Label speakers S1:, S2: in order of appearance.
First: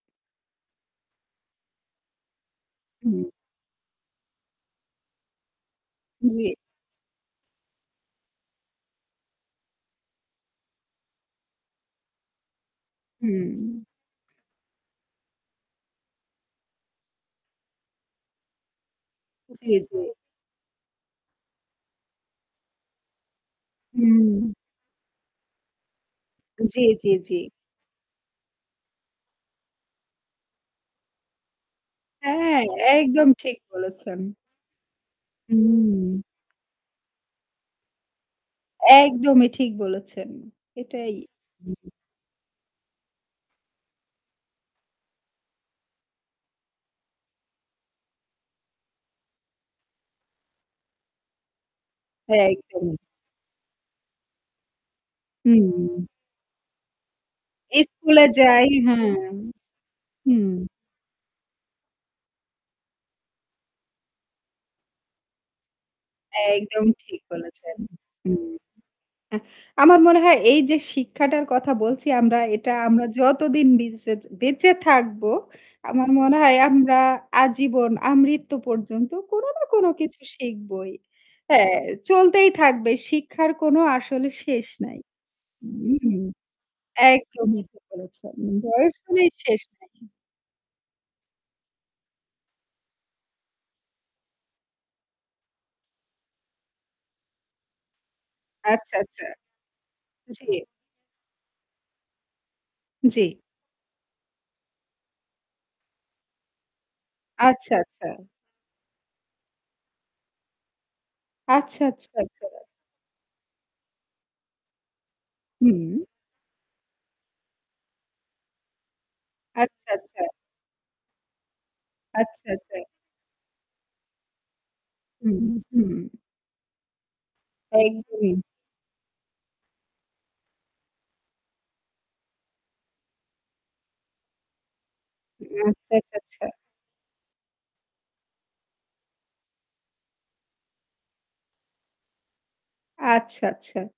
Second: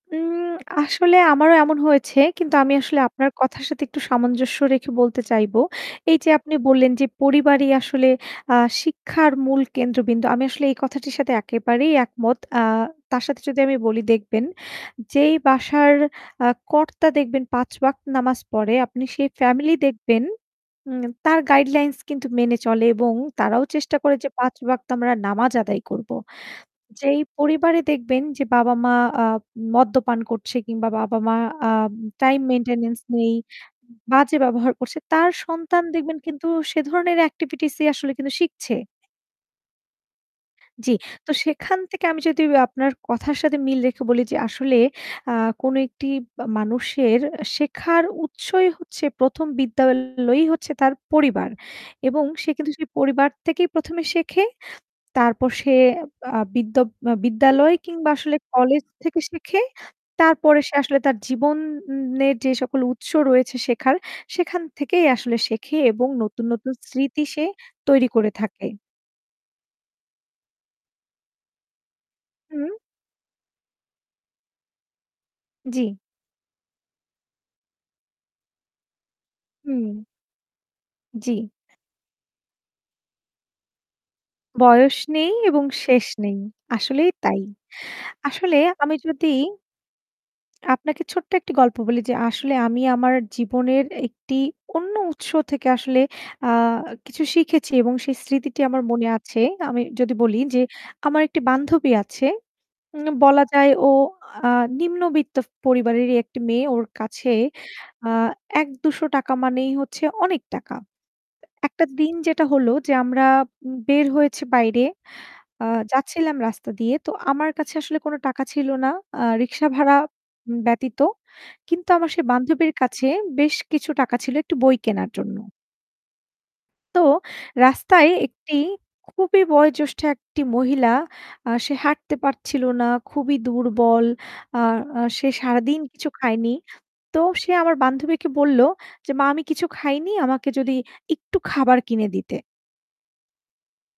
S1: উম আসলে আমারও এমন হয়েছে কিন্তু আমি আসলে আপনার
S2: হম।
S1: কথার সাথে একটু সামঞ্জস্য রেখে বলতে চাইবো। এই যে
S2: জ্বী।
S1: আপনি বললেন যে পরিবারই আসলে আ শিক্ষার মূল কেন্দ্রবিন্দু। আমি আসলে এই কথাটির সাথে একেবারেই একমত। আ তার সাথে যদি আমি
S2: হম।
S1: বলি দেখবেন যেই বাসার আ কর্তা দেখবেন ৫ ওয়াক্ত নামাজ পড়ে আপনি সেই ফ্যামিলি
S2: জ্বী, জ্বী।
S1: দেখবেন। উ তার গাইডলাইনস মেনে চলে এবং তারাও চেষ্টা করে যে
S2: হম।
S1: ৫ ওয়াক্ত আমরা নামাজ আদায় করব।
S2: জ্বী, জ্বী,
S1: যেই
S2: জ্বী।
S1: পরিবারে দেখবেন যে বাবা-মা আ মদ্যপান করছে কিংবা বাবা-মা আ টাইম
S2: হ্যাঁ
S1: মেইনটেন্যান্স
S2: একদম
S1: নেই
S2: ঠিক বলেছেন।
S1: বাজে ব্যবহার করছে তার সন্তান দেখবেন
S2: হম।
S1: কিন্তু সে ধরনের এক্টিভিটিস আসলে কিন্তু শিখছে।
S2: একদমই ঠিক বলেছেন।
S1: জ্বি।
S2: এটাই।
S1: তো সেখান
S2: হুম।
S1: থেকে আমি যদি আপনার কথার সাথে মিল রেখে বলি যে আসলে আ কোনো একটি মানুষের শেখার উৎসই হচ্ছে প্রথম বিদ্যালয়ই হচ্ছে তার পরিবার। এবং
S2: হ্যাঁ,
S1: সে কিন্তু সেই
S2: একদমই।
S1: পরিবার থেকেই প্রথমে শেখে। তারপর সে
S2: হুম।
S1: আ বিদ্য বিদ্যালয় কিংবা
S2: স্কুল এ
S1: আসলে
S2: যাই
S1: কলেজ
S2: হ্যাঁ,
S1: থেকে শেখে।
S2: হুম।
S1: তারপরে সে আসলে তার জীবনের যে সকল উৎস রয়েছে শেখার সেখান থেকেই আসলে শেখে এবং নতুন, নতুন
S2: একদম ঠিক
S1: স্মৃতি সে
S2: বলেছেন।
S1: তৈরি করে
S2: হুম,
S1: থাকে।
S2: আমার মনে হয় এই যে শিক্ষাটার কথা বলছি আমরা এটা
S1: হু।
S2: আমরা যতদিন বিচে বেঁচে থাকবো,
S1: জ্বি।
S2: আমার মনে হয় আমরা আজীবন আমৃত্যু পর্যন্ত কোন না কোন
S1: হম।
S2: কিছু শিখবই।
S1: জ্বি।
S2: হ্যাঁ চলতেই থাকবে শিক্ষার কোনো আসলে শেষ নাই।
S1: বয়স নেই এবং শেষ
S2: হুম,
S1: নেই, আসলেই তাই।
S2: একদমই ঠিক বলেছেন।
S1: আসলে
S2: বয়স
S1: আমি যদি
S2: হলেই শেষ নাই।
S1: আপনাকে ছোট্ট একটা গল্প বলি যে, আসলে আমি আমার জীবনের একটি অন্য উৎস থেকে আসলে আ কিছু শিখেছি এবং সেই স্মৃতিটি আমার
S2: আচ্ছা,
S1: মনে
S2: আচ্ছা।
S1: আছে। আমি যদি বলি
S2: জ্বী।
S1: যে আমার একটি বান্ধবী আছে। উ
S2: জ্বী।
S1: বলা যায় ও নিম্নবিত্ত পরিবারের একটি মেয়ে ওর কাছে
S2: আচ্ছা, আচ্ছা।
S1: আ ১ ৳২০০ মানেই হচ্ছে অনেক টাকা।
S2: আচ্ছা,
S1: একটা
S2: আচ্ছা,
S1: দিন যেটা
S2: আচ্ছা।
S1: হলো যে আমরা বের হয়েছি বাইরে। আ
S2: হু।
S1: যাচ্ছিলাম রাস্তা দিয়ে। তো আমার কাছে আসলে কোনো টাকা ছিল না। আ রিকশা
S2: আচ্ছা,
S1: ভাড়া
S2: আচ্ছা।
S1: ব্যতীত। কিন্তু আমার সেই
S2: আচ্ছা,
S1: বান্ধবীর
S2: আচ্ছা।
S1: কাছে বেশ কিছু টাকা ছিল একটু বই কেনার জন্য।
S2: হম, হম।
S1: তো রাস্তায় ১
S2: একদমই।
S1: টি খুবই বয়োজ্যেষ্ঠ ১ টি মহিলা আ সে হাঁটতে পারছিল না, খুবই দুর্বল। আ সে
S2: আচ্ছা,
S1: সারাদিন কিছু
S2: আচ্ছা, আচ্ছা।
S1: খায়নি। তো সে আমার বান্ধবীকে বলল যে মা আমি কিছু খাইনি আমাকে যদি একটু খাবার কিনে দিতে।
S2: আচ্ছা, আচ্ছা।